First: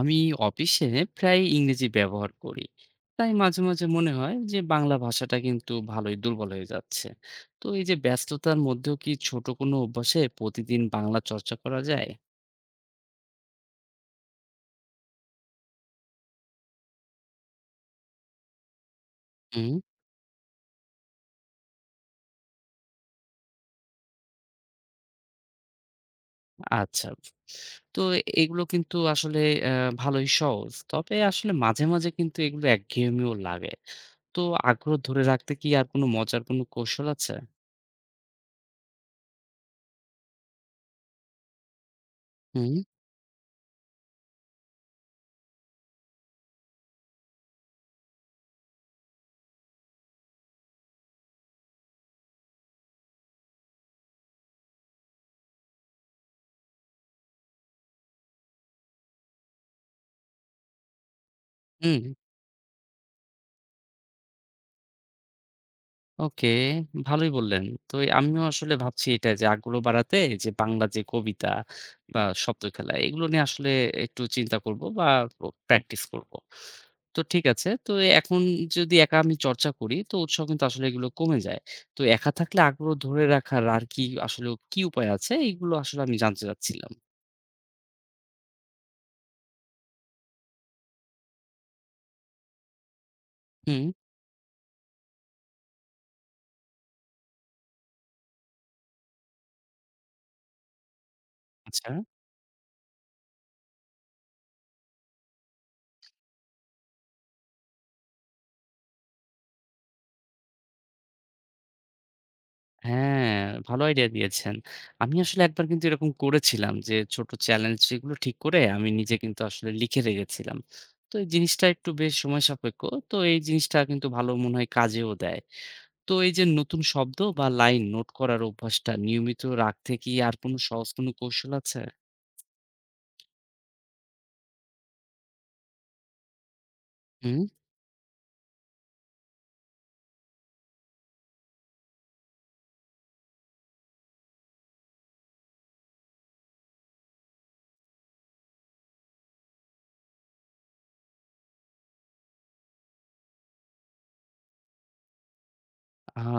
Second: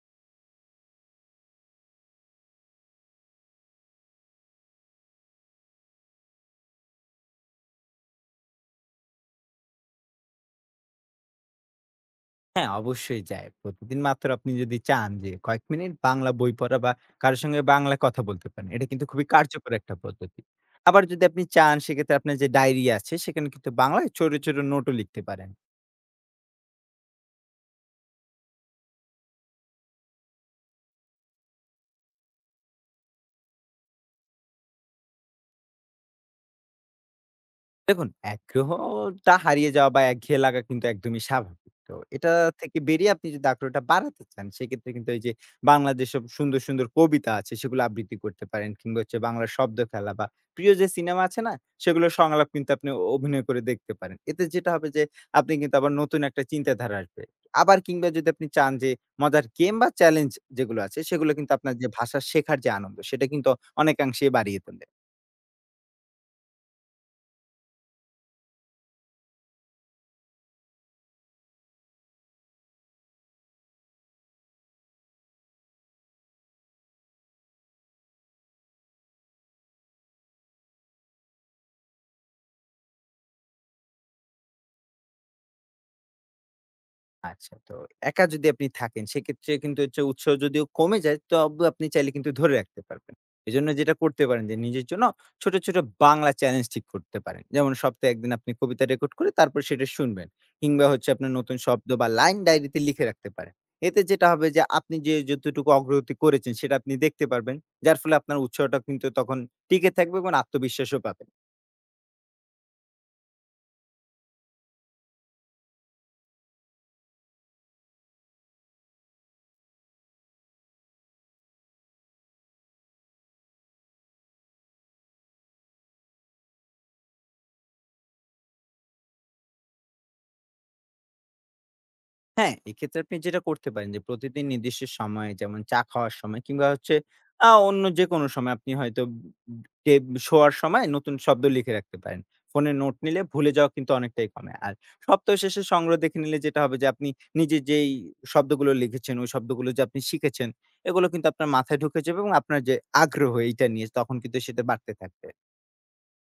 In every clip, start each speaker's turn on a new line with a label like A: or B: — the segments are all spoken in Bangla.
A: আমি অফিসে প্রায় ইংরেজি ব্যবহার করি, তাই মাঝে মাঝে মনে হয় যে বাংলা ভাষাটা কিন্তু ভালোই দুর্বল হয়ে যাচ্ছে। তো এই যে ব্যস্ততার মধ্যেও কি ছোট কোনো অভ্যাসে প্রতিদিন বাংলা চর্চা করা যায়?
B: হ্যাঁ, অবশ্যই যায়। প্রতিদিন মাত্র আপনি যদি চান যে কয়েক মিনিট বাংলা বই পড়া বা কারো সঙ্গে বাংলায় কথা বলতে পারেন। এটা কিন্তু খুবই কার্যকর
A: হুম।
B: একটা পদ্ধতি। আবার যদি আপনি চান সেক্ষেত্রে আপনার যে ডায়েরি আছে সেখানে কিন্তু বাংলায় ছোট, ছোট নোটও লিখতে পারেন।
A: আচ্ছা। তো এগুলো কিন্তু আসলে ভালোই সহজ, তবে আসলে মাঝে মাঝে কিন্তু এগুলো একঘেয়েমিও লাগে। তো আগ্রহ ধরে রাখতে কি আর কোনো মজার কোনো কৌশল আছে?
B: দেখুন, আগ্রহটা হারিয়ে যাওয়া বা একঘেয়ে লাগা কিন্তু একদমই স্বাভাবিক। তো এটা
A: হুম।
B: থেকে বেরিয়ে আপনি যদি আগ্রহটা বাড়াতে চান, সেক্ষেত্রে কিন্তু এই যে বাংলার যেসব সুন্দর, সুন্দর কবিতা আছে সেগুলো আবৃত্তি করতে পারেন কিংবা হচ্ছে বাংলার শব্দ খেলা বা প্রিয় যে সিনেমা আছে না? সেগুলোর সংলাপ কিন্তু আপনি অভিনয় করে দেখতে পারেন। এতে যেটা হবে যে আপনি কিন্তু আবার নতুন একটা চিন্তাধারা আসবে। আবার কিংবা যদি আপনি চান যে মজার গেম বা চ্যালেঞ্জ যেগুলো আছে সেগুলো কিন্তু আপনার যে
A: হুম।
B: ভাষা শেখার যে আনন্দ সেটা কিন্তু অনেকাংশেই বাড়িয়ে তোলে।
A: ওকে, ভালোই বললেন। তো এ আমিও আসলে ভাবছি এটা, যে আগ্রহ বাড়াতে যে বাংলা যে কবিতা বা শব্দ খেলা এগুলো নিয়ে আসলে একটু চিন্তা করব বা প্র্যাকটিস করব। তো ঠিক আছে। তো এ এখন যদি একা আমি চর্চা করি তো উৎসাহ কিন্তু আসলে এগুলো কমে যায়। তো একা থাকলে আগ্রহ ধরে রাখার আর কি আসলে কি উপায় আছে? এইগুলো আসলে আমি জানতে চাচ্ছিলাম।
B: আচ্ছা, তো একা যদি আপনি থাকেন সেক্ষেত্রে কিন্তু হচ্ছে উৎসাহ যদিও কমে যায় তবু আপনি চাইলে কিন্তু ধরে রাখতে পারবেন। এজন্য
A: হুম।
B: যেটা করতে পারেন যে নিজের জন্য ছোট, ছোট বাংলা চ্যালেঞ্জ ঠিক করতে পারেন। যেমন সপ্তাহে ১ দিন আপনি কবিতা রেকর্ড করে তারপর সেটা শুনবেন। কিংবা হচ্ছে আপনার নতুন শব্দ
A: আচ্ছা।
B: বা লাইন ডায়েরিতে লিখে রাখতে পারেন। এতে যেটা হবে যে আপনি যে যতটুকু অগ্রগতি করেছেন সেটা আপনি দেখতে পারবেন। যার ফলে আপনার উৎসাহটা কিন্তু তখন টিকে থাকবে এবং আত্মবিশ্বাসও পাবেন।
A: হ্যাঁ, ভালো আইডিয়া দিয়েছেন। আমি আসলে একবার কিন্তু এরকম করেছিলাম যে ছোট চ্যালেঞ্জ যেগুলো ঠিক করে আমি নিজে কিন্তু আসলে লিখে রেখেছিলাম। তো এই জিনিসটা একটু বেশ সময় সাপেক্ষ। তো এই জিনিসটা কিন্তু ভালো মনে হয়, কাজেও দেয়। তো এই যে নতুন শব্দ বা লাইন নোট করার অভ্যাসটা নিয়মিত রাখতে কি আর কোনো সহজ কোনো কৌশল আছে?
B: হ্যাঁ, এক্ষেত্রে আপনি যেটা করতে পারেন যে প্রতিদিন নির্দিষ্ট সময়ে যেমন চা খাওয়ার সময় কিংবা হচ্ছে
A: হুম।
B: অন্য যেকোনো সময় আপনি হয়তো বে শোয়ার সময় নতুন শব্দ লিখে রাখতে পারেন। ফোনে নোট নিলে ভুলে যাওয়া কিন্তু অনেকটাই কমে। আর সপ্তাহ শেষে সংগ্রহ দেখে নিলে যেটা হবে যে আপনি নিজে যেই শব্দগুলো লিখেছেন, ওই শব্দগুলো যে আপনি শিখেছেন, এগুলো কিন্তু আপনার মাথায় ঢুকে যাবে এবং আপনার যে আগ্রহ এইটা নিয়ে তখন কিন্তু সেটা বাড়তে থাকবে।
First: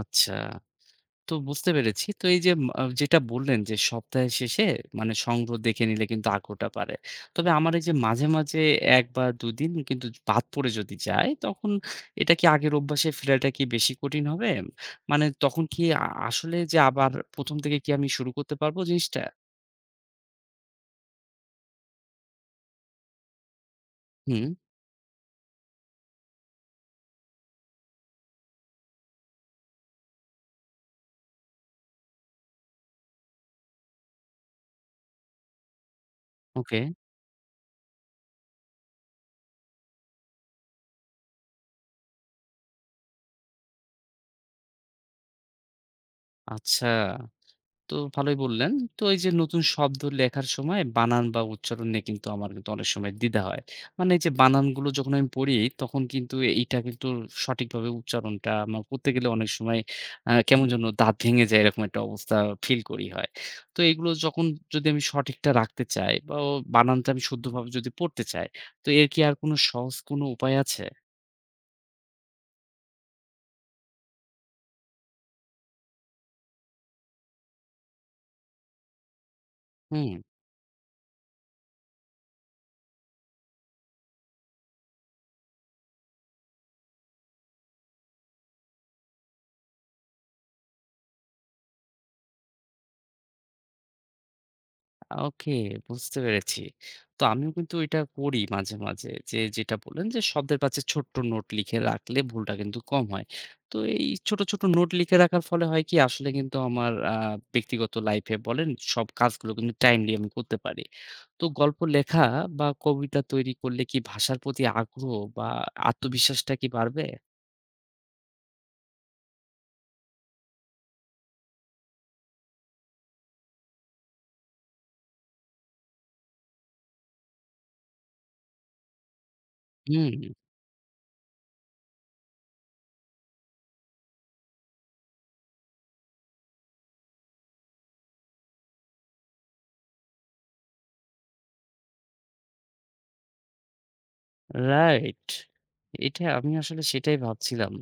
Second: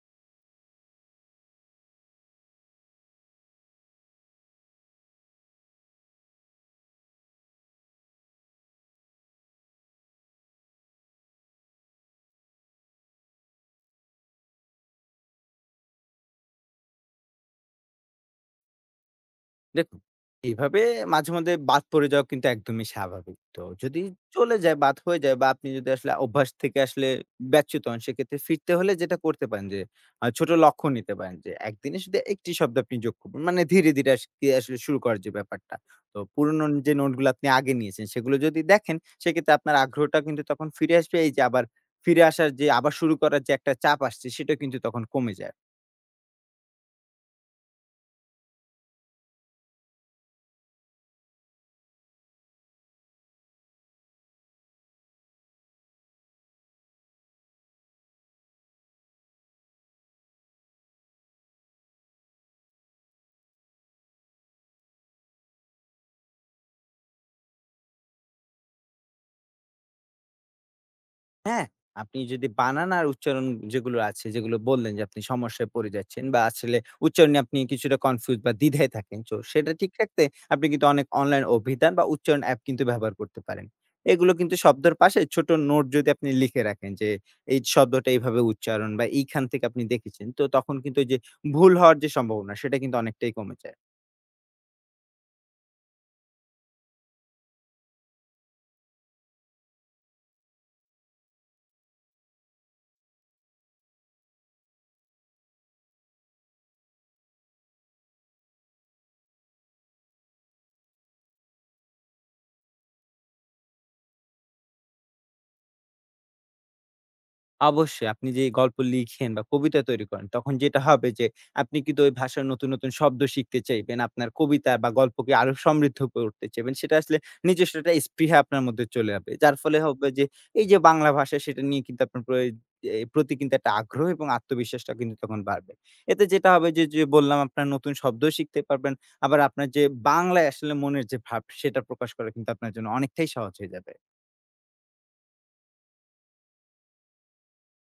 A: আচ্ছা। তো বুঝতে পেরেছি। তো এই যে ম আ যেটা বললেন যে সপ্তাহের শেষে মানে সংগ্রহ দেখে নিলে কিন্তু আগ্রহটা বাড়ে। তবে আমার এই যে মাঝে, মাঝে ১ বা ২ দিন কিন্তু বাদ পড়ে যদি যাই, তখন এটা কি আগের অভ্যাসে ফেরাটা কি বেশি কঠিন হবে? মানে তখন কি আসলে, যে আবার ১ম থেকে কি আমি শুরু করতে পারবো জিনিসটা?
B: দেখুন, এইভাবে মাঝে মধ্যে বাদ পড়ে যাওয়া কিন্তু একদমই স্বাভাবিক। তো যদি
A: হুম।
B: চলে যায়, বাদ হয়ে যায় বা আপনি যদি আসলে অভ্যাস থেকে আসলে ব্যচ্যুত হন, সেক্ষেত্রে ফিরতে হলে যেটা করতে পারেন যে, ছোট লক্ষ্য নিতে পারেন যে, একদিনে শুধু একটি শব্দ আপনি যোগ করবেন। মানে ধীরে, ধীরে আজকে আসলে শুরু করার যে ব্যাপারটা। তো পুরনো
A: ওকে।
B: যে নোটগুলো আপনি আগে নিয়েছেন, সেগুলো যদি দেখেন, সেক্ষেত্রে আপনার আগ্রহটা কিন্তু তখন ফিরে আসবে। এই যে আবার ফিরে আসার যে আবার শুরু করার যে একটা চাপ আসছে, সেটা কিন্তু তখন কমে যায়।
A: আচ্ছা। তো ভালোই বললেন। তো এই যে নতুন শব্দ লেখার সময় বানান বা উচ্চারণ নিয়ে কিন্তু আমার কিন্তু অনেক সময় দ্বিধা হয়। মানে এই যে বানানগুলো যখন আমি পড়ি, তখন কিন্তু এইটা কিন্তু সঠিকভাবে উচ্চারণটা আমার করতে গেলে অনেক সময় কেমন যেন দাঁত ভেঙে যায়, এরকম একটা অবস্থা ফিল করি হয়। তো এগুলো যখন, যদি আমি সঠিকটা রাখতে চাই বা বানানটা আমি শুদ্ধভাবে যদি পড়তে চাই, তো এর কি আর কোনো সহজ কোনো উপায় আছে?
B: হ্যাঁ, আপনি যদি বানান আর উচ্চারণ যেগুলো আছে, যেগুলো বললেন যে আপনি সমস্যায় পড়ে যাচ্ছেন বা আসলে উচ্চারণে আপনি কিছুটা কনফিউজ বা দ্বিধায় থাকেন। তো সেটা ঠিক
A: হুম।
B: রাখতে আপনি কিন্তু অনেক অনলাইন অভিধান বা উচ্চারণ অ্যাপ কিন্তু ব্যবহার করতে পারেন। এগুলো কিন্তু শব্দের পাশে ছোট নোট যদি আপনি লিখে রাখেন যে, এই শব্দটা এইভাবে উচ্চারণ বা এইখান থেকে আপনি দেখেছেন। তো তখন কিন্তু ওই যে ভুল হওয়ার যে সম্ভাবনা সেটা কিন্তু অনেকটাই কমে যায়।
A: ওকে, বুঝতে পেরেছি। তো আমিও কিন্তু এটা করি মাঝে, মাঝে। যে যেটা বললেন যে শব্দের পাশে ছোট্ট নোট লিখে রাখলে ভুলটা কিন্তু কম হয়। তো এই ছোট, ছোট নোট লিখে রাখার ফলে হয় কি আসলে কিন্তু আমার ব্যক্তিগত লাইফে বলেন, সব কাজগুলো কিন্তু টাইমলি আমি করতে পারি। তো গল্প লেখা বা কবিতা তৈরি করলে কি ভাষার প্রতি আগ্রহ বা আত্মবিশ্বাসটা কি বাড়বে?
B: অবশ্যই আপনি যে গল্প লিখেন বা কবিতা তৈরি করেন তখন যেটা হবে যে আপনি কিন্তু ওই ভাষার নতুন, নতুন শব্দ শিখতে চাইবেন। আপনার কবিতা বা গল্পকে আরো সমৃদ্ধ করতে চাইবেন। সেটা আসলে নিজস্ব একটা স্পৃহা আপনার মধ্যে চলে আসবে। যার ফলে হবে
A: হুম।
B: যে এই যে বাংলা ভাষা সেটা নিয়ে কিন্তু আপনার প্রয় এ প্রতি কিন্তু একটা আগ্রহ এবং আত্মবিশ্বাসটা কিন্তু তখন বাড়বে। এতে যেটা হবে যে, যে বললাম আপনার নতুন শব্দ শিখতে পারবেন। আবার আপনার যে বাংলায় আসলে মনের যে ভাব সেটা প্রকাশ করা কিন্তু আপনার জন্য অনেকটাই সহজ হয়ে যাবে।
A: রাইট। এটা আমি আসলে সেটাই ভাবছিলাম।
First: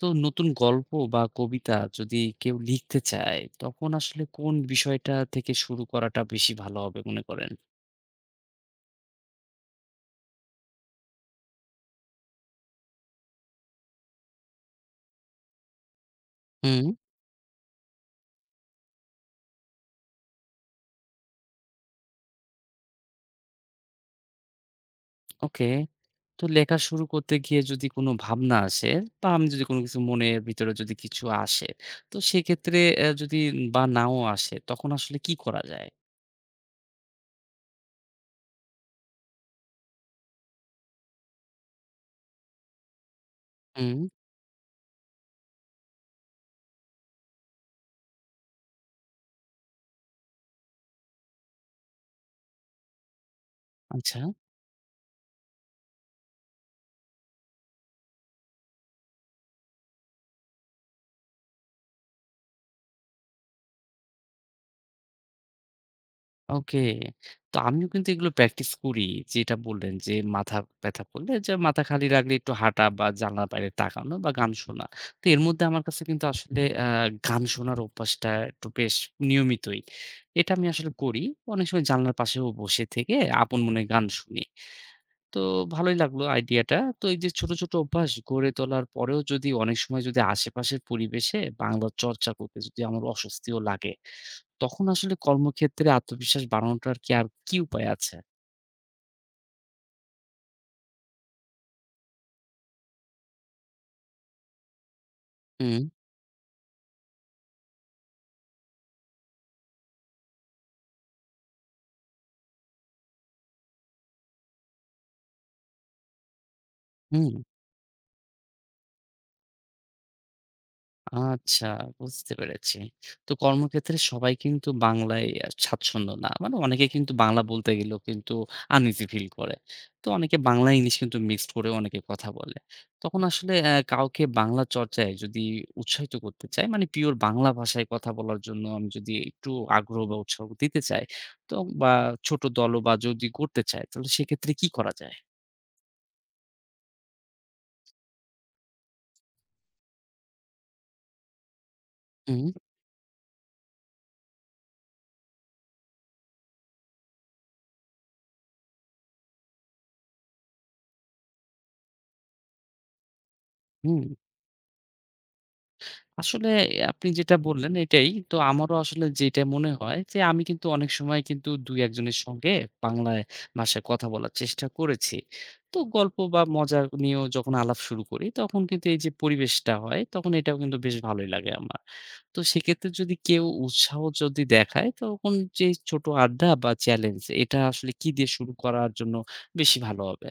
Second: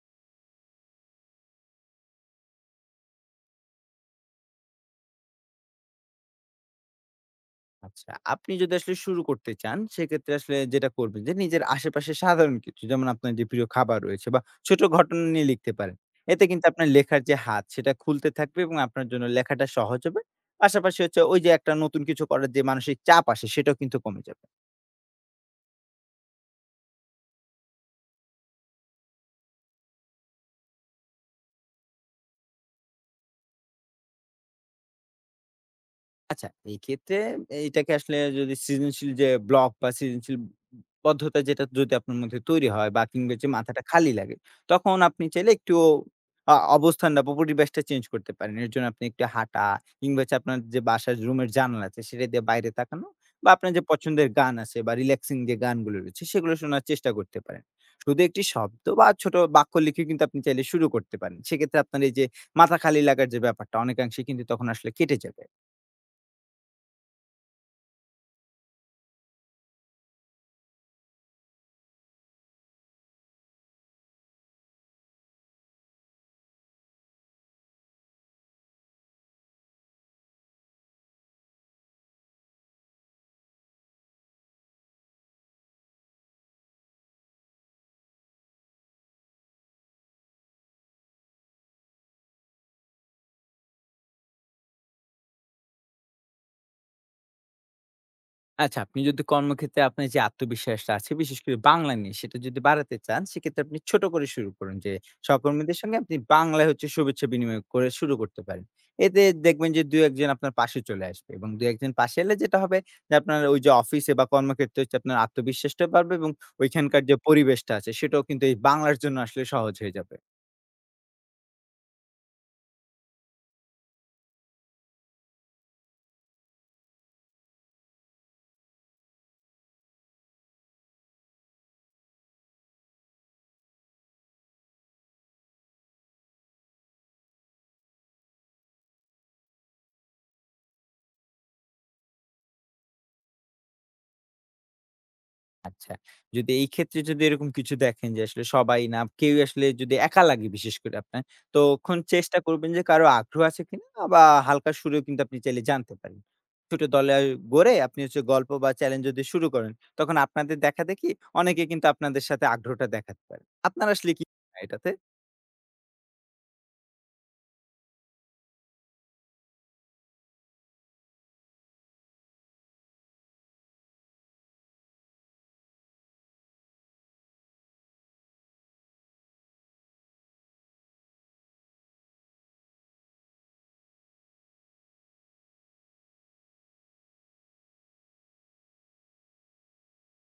A: তো নতুন গল্প বা কবিতা যদি কেউ লিখতে চায়, তখন আসলে কোন বিষয়টা থেকে শুরু করাটা বেশি ভালো হবে মনে করেন?
B: আচ্ছা, আপনি যদি আসলে শুরু করতে চান সেক্ষেত্রে আসলে যেটা করবেন যে নিজের আশেপাশে সাধারণ কিছু যেমন আপনার যে প্রিয় খাবার রয়েছে বা ছোট ঘটনা নিয়ে লিখতে পারেন। এতে কিন্তু
A: হুম।
B: আপনার লেখার যে হাত সেটা খুলতে থাকবে এবং আপনার জন্য লেখাটা সহজ হবে। পাশাপাশি হচ্ছে ওই যে একটা নতুন কিছু করার যে মানসিক চাপ আসে সেটাও কিন্তু কমে যাবে।
A: ওকে। তো লেখা শুরু করতে গিয়ে যদি কোনো ভাবনা আসে বা আমি যদি কোনো কিছু মনের ভিতরে যদি কিছু আসে, তো সেক্ষেত্রে যদি বা নাও আসে তখন আসলে কি করা যায়?
B: আচ্ছা, এই ক্ষেত্রে এইটাকে আসলে যদি সৃজনশীল যে ব্লক বা সৃজনশীল বদ্ধতা যেটা যদি আপনার মধ্যে তৈরি হয় বা কিংবা যে মাথাটা
A: হুম।
B: খালি লাগে, তখন আপনি চাইলে একটু অবস্থানটা বা পরিবেশটা চেঞ্জ করতে পারেন। এর জন্য আপনি একটু হাঁটা কিংবা হচ্ছে আপনার যে বাসার রুমের জানালা আছে সেটা দিয়ে বাইরে তাকানো বা আপনার যে
A: আচ্ছা।
B: পছন্দের গান আছে বা রিল্যাক্সিং যে গানগুলো রয়েছে সেগুলো শোনার চেষ্টা করতে পারেন। শুধু একটি শব্দ বা ছোট বাক্য লিখে কিন্তু আপনি চাইলে শুরু করতে পারেন। সেক্ষেত্রে আপনার এই যে মাথা খালি লাগার যে ব্যাপারটা অনেকাংশে কিন্তু তখন আসলে কেটে যাবে।
A: ওকে। তো আমিও কিন্তু এগুলো প্র্যাকটিস করি। যেটা বললেন যে মাথা ব্যথা করলে, যে মাথা খালি রাখলে একটু হাঁটা বা জানলার বাইরে তাকানো বা গান শোনা। তো এর মধ্যে আমার কাছে কিন্তু আসলে গান শোনার অভ্যাসটা একটু বেশ নিয়মিতই। এটা আমি আসলে করি। অনেক সময় জানলার পাশেও বসে থেকে আপন মনে গান শুনি। তো ভালোই লাগলো আইডিয়াটা। তো এই যে ছোট, ছোট অভ্যাস গড়ে তোলার পরেও যদি অনেক সময় যদি আশেপাশের পরিবেশে বাংলা চর্চা করতে যদি আমার অস্বস্তিও লাগে, তখন আসলে কর্মক্ষেত্রে আত্মবিশ্বাস বাড়ানোটার কি আর কি উপায় আছে?
B: আচ্ছা, আপনি যদি কর্মক্ষেত্রে আপনার যে আত্মবিশ্বাসটা আছে, বিশেষ করে বাংলা নিয়ে সেটা যদি বাড়াতে চান, সেক্ষেত্রে আপনি ছোট করে শুরু করুন যে, সহকর্মীদের
A: হুম।
B: সঙ্গে আপনি বাংলায় হচ্ছে শুভেচ্ছা বিনিময় করে শুরু করতে পারেন। এতে দেখবেন যে ২-১ জন আপনার পাশে চলে আসবে এবং ২-১ জন পাশে এলে যেটা হবে যে আপনার ওই যে অফিসে বা কর্মক্ষেত্রে হচ্ছে আপনার আত্মবিশ্বাসটা বাড়বে এবং ওইখানকার যে
A: হুম।
B: পরিবেশটা আছে সেটাও কিন্তু এই বাংলার জন্য আসলে সহজ হয়ে যাবে।
A: আচ্ছা, বুঝতে পেরেছি। তো কর্মক্ষেত্রে সবাই কিন্তু বাংলায় স্বাচ্ছন্দ্য না। মানে অনেকে কিন্তু বাংলা বলতে গেলেও কিন্তু আনইজি ফিল করে। তো অনেকে বাংলা ইংলিশ কিন্তু মিক্সড করে, অনেকে কথা বলে। তখন আসলে কাউকে বাংলা চর্চায় যদি উৎসাহিত করতে চাই, মানে পিওর বাংলা ভাষায় কথা বলার জন্য আমি যদি একটু আগ্রহ বা উৎসাহ দিতে চাই, তো বা ছোট দল বা যদি করতে চাই, তাহলে সেক্ষেত্রে কি করা যায়?
B: আচ্ছা। যদি এই ক্ষেত্রে যদি এরকম কিছু দেখেন যে আসলে সবাই না, কেউই আসলে যদি একা লাগে বিশেষ করে আপনার, তখন চেষ্টা
A: হুম।
B: করবেন যে কারো আগ্রহ আছে কিনা বা হালকা সুরেও কিন্তু আপনি চাইলে জানতে পারেন। ছোট দলে গড়ে আপনি হচ্ছে গল্প বা চ্যালেঞ্জ যদি শুরু করেন, তখন আপনাদের দেখা দেখি অনেকে কিন্তু আপনাদের সাথে আগ্রহটা দেখাতে পারে। আপনার
A: হুম।
B: আসলে কি মনে হয় এটাতে?
A: আসলে আপনি যেটা বললেন এটাই। তো আমারও আসলে যেটা মনে হয় যে, আমি কিন্তু অনেক সময় কিন্তু ২-১ জনের সঙ্গে বাংলায় ভাষায় কথা বলার চেষ্টা করেছি। তো গল্প বা মজা নিয়েও যখন আলাপ শুরু করি, তখন কিন্তু এই যে পরিবেশটা হয়, তখন এটাও কিন্তু বেশ ভালোই লাগে আমার। তো সেক্ষেত্রে যদি কেউ উৎসাহ যদি দেখায়, তখন যে ছোট আড্ডা বা চ্যালেঞ্জ, এটা আসলে কি দিয়ে শুরু করার জন্য বেশি ভালো হবে?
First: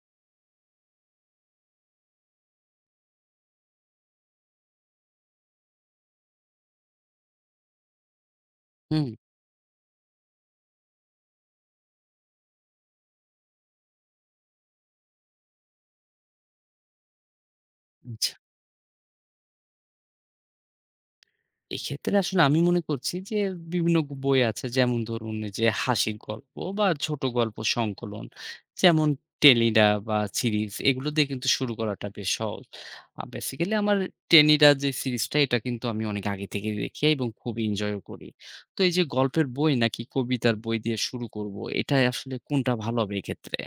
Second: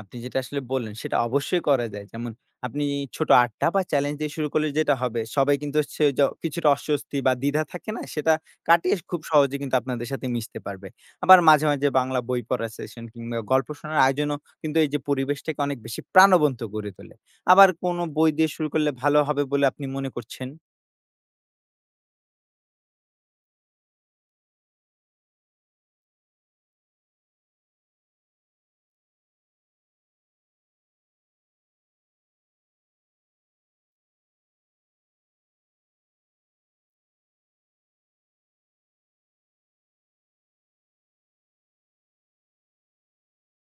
B: আপনি যেটা আসলে বললেন সেটা অবশ্যই করা যায়। যেমন আপনি ছোট আড্ডা বা চ্যালেঞ্জ দিয়ে শুরু করলে যেটা হবে সবাই কিন্তু হচ্ছে কিছুটা অস্বস্তি বা দ্বিধা থাকে না? সেটা কাটিয়ে
A: হুম।
B: খুব সহজে কিন্তু আপনাদের সাথে মিশতে পারবে। আবার মাঝে, মাঝে বাংলা বই পড়ার সেশন কিংবা গল্প শোনার আয়োজনও কিন্তু এই যে পরিবেশটাকে অনেক বেশি প্রাণবন্ত করে তোলে। আবার কোন বই
A: আচ্ছা।
B: দিয়ে শুরু করলে ভালো হবে বলে আপনি মনে করছেন?
A: এক্ষেত্রে আসলে আমি মনে করছি যে বিভিন্ন বই আছে, যেমন ধরুন এই যে হাসির গল্প বা ছোট গল্প সংকলন, যেমন টেনিডা বা সিরিজ, এগুলো দিয়ে কিন্তু শুরু করাটা বেশ সহজ। বেসিক্যালি আমার, টেনিডা যে সিরিজটা এটা কিন্তু আমি অনেক আগে থেকে দেখি এবং খুব এনজয়ও করি। তো এই যে গল্পের বই নাকি কবিতার বই দিয়ে শুরু করব, এটা আসলে কোনটা ভালো হবে এক্ষেত্রে?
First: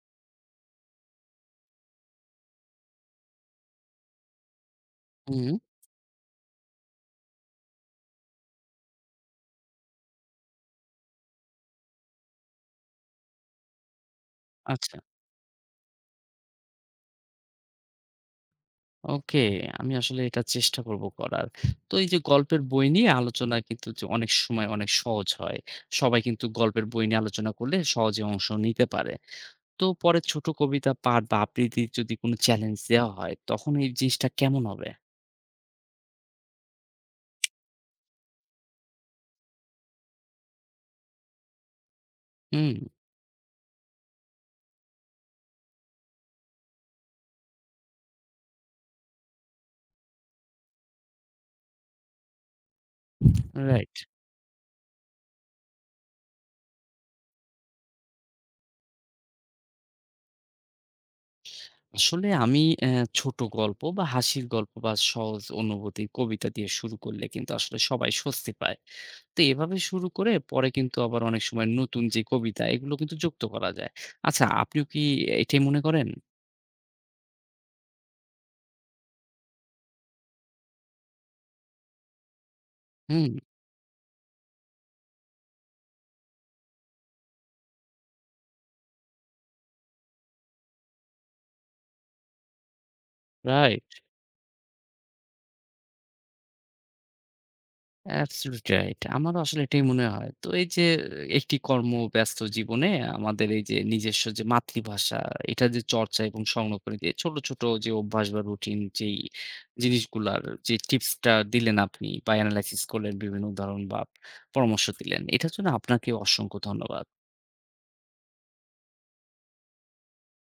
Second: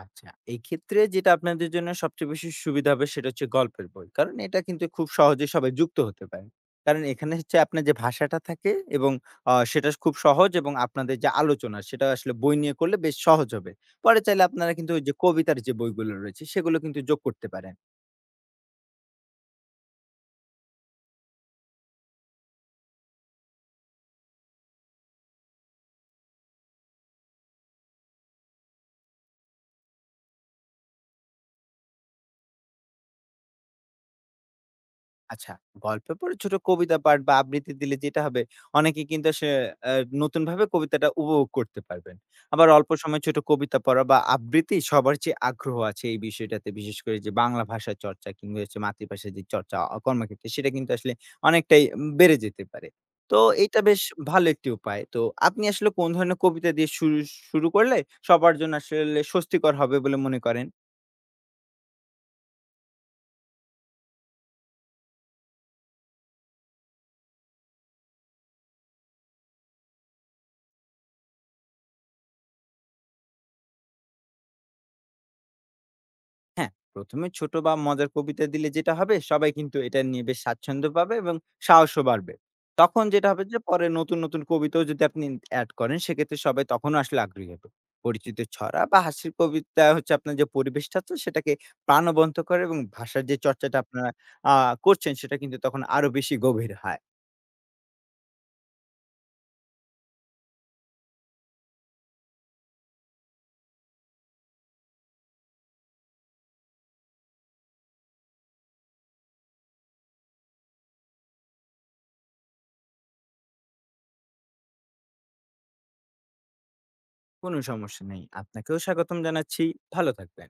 B: আচ্ছা। এই ক্ষেত্রে যেটা আপনাদের জন্য সবচেয়ে বেশি সুবিধা হবে সেটা হচ্ছে গল্পের বই। কারণ এটা কিন্তু খুব সহজে
A: হুম।
B: সবাই যুক্ত হতে পারে। কারণ এখানে হচ্ছে আপনার যে ভাষাটা থাকে এবং সেটা খুব সহজ এবং আপনাদের যে আলোচনা সেটা আসলে বই নিয়ে করলে বেশ সহজ হবে। পরে চাইলে আপনারা কিন্তু
A: আচ্ছা।
B: ওই যে কবিতার যে বইগুলো রয়েছে সেগুলো কিন্তু যোগ করতে পারেন।
A: ওকে, আমি আসলে এটা চেষ্টা করব করার। তো এই যে গল্পের বই নিয়ে আলোচনা কিন্তু যে অনেক সময় অনেক সহজ হয়। সবাই কিন্তু গল্পের বই নিয়ে আলোচনা করলে সহজে অংশ নিতে পারে। তো পরে ছোট কবিতা পাঠ বা আবৃত্তির যদি কোনো চ্যালেঞ্জ দেওয়া হয়, তখন এই জিনিসটা কেমন হবে?
B: আচ্ছা, গল্পের পরে ছোট কবিতা পাঠ বা আবৃত্তি দিলে যেটা হবে, অনেকে কিন্তু সে অ্যা নতুনভাবে কবিতাটা উপভোগ করতে পারবেন। আবার
A: হুম।
B: অল্প সময়ে ছোট কবিতা পড়া বা আবৃত্তি সবার যে আগ্রহ আছে এই বিষয়টাতে, বিশেষ করে যে বাংলা ভাষার চর্চা কিংবা হচ্ছে মাতৃভাষার যে চর্চা কর্মক্ষেত্রে সেটা কিন্তু আসলে অনেকটাই বেড়ে যেতে পারে। তো এটা
A: রাইট।
B: বেশ ভালো একটি উপায়। তো আপনি আসলে কোন ধরনের কবিতা দিয়ে শুরু শুরু করলে সবার জন্য আসলে স্বস্তিকর হবে বলে মনে করেন?
A: আসলে আমি ছোট গল্প বা হাসির গল্প বা সহজ অনুভূতির কবিতা দিয়ে শুরু করলে কিন্তু আসলে সবাই স্বস্তি পায়। তো এভাবে শুরু করে পরে কিন্তু আবার অনেক সময় নতুন যে কবিতা, এগুলো কিন্তু যুক্ত করা যায়। আচ্ছা, আপনিও কি এটাই মনে করেন?
B: হ্যাঁ, ১ম এ ছোট বা মজার কবিতা দিলে যেটা হবে সবাই কিন্তু এটা নিয়ে বেশ স্বাচ্ছন্দ্য পাবে এবং সাহসও বাড়বে। তখন যেটা
A: হুম।
B: হবে যে পরে নতুন, নতুন কবিতাও যদি আপনি এড করেন সেক্ষেত্রে সবাই তখনও আসলে আগ্রহী হবে। পরিচিত ছড়া বা হাসির কবিতা হচ্ছে আপনার যে পরিবেশটা আছে সেটাকে প্রাণবন্ত করে এবং ভাষার যে চর্চাটা
A: রাইট।
B: আপনারা আ করছেন সেটা কিন্তু তখন আরো বেশি গভীর হয়।
A: Absolute right. আমারও আসলে এটাই মনে হয়। তো এই যে একটি কর্মব্যস্ত জীবনে আমাদের এই যে নিজস্ব যে মাতৃভাষা, এটা যে চর্চা এবং সংরক্ষণে যে ছোট, ছোট যে অভ্যাস বা রুটিন, যেই জিনিসগুলার যে টিপসটা দিলেন আপনি বা এনালাইসিস করলেন, বিভিন্ন উদাহরণ বা পরামর্শ দিলেন, এটার জন্য আপনাকে অসংখ্য ধন্যবাদ।
B: কোন সমস্যা নেই। আপনাকেও স্বাগতম জানাচ্ছি। ভালো থাকবেন।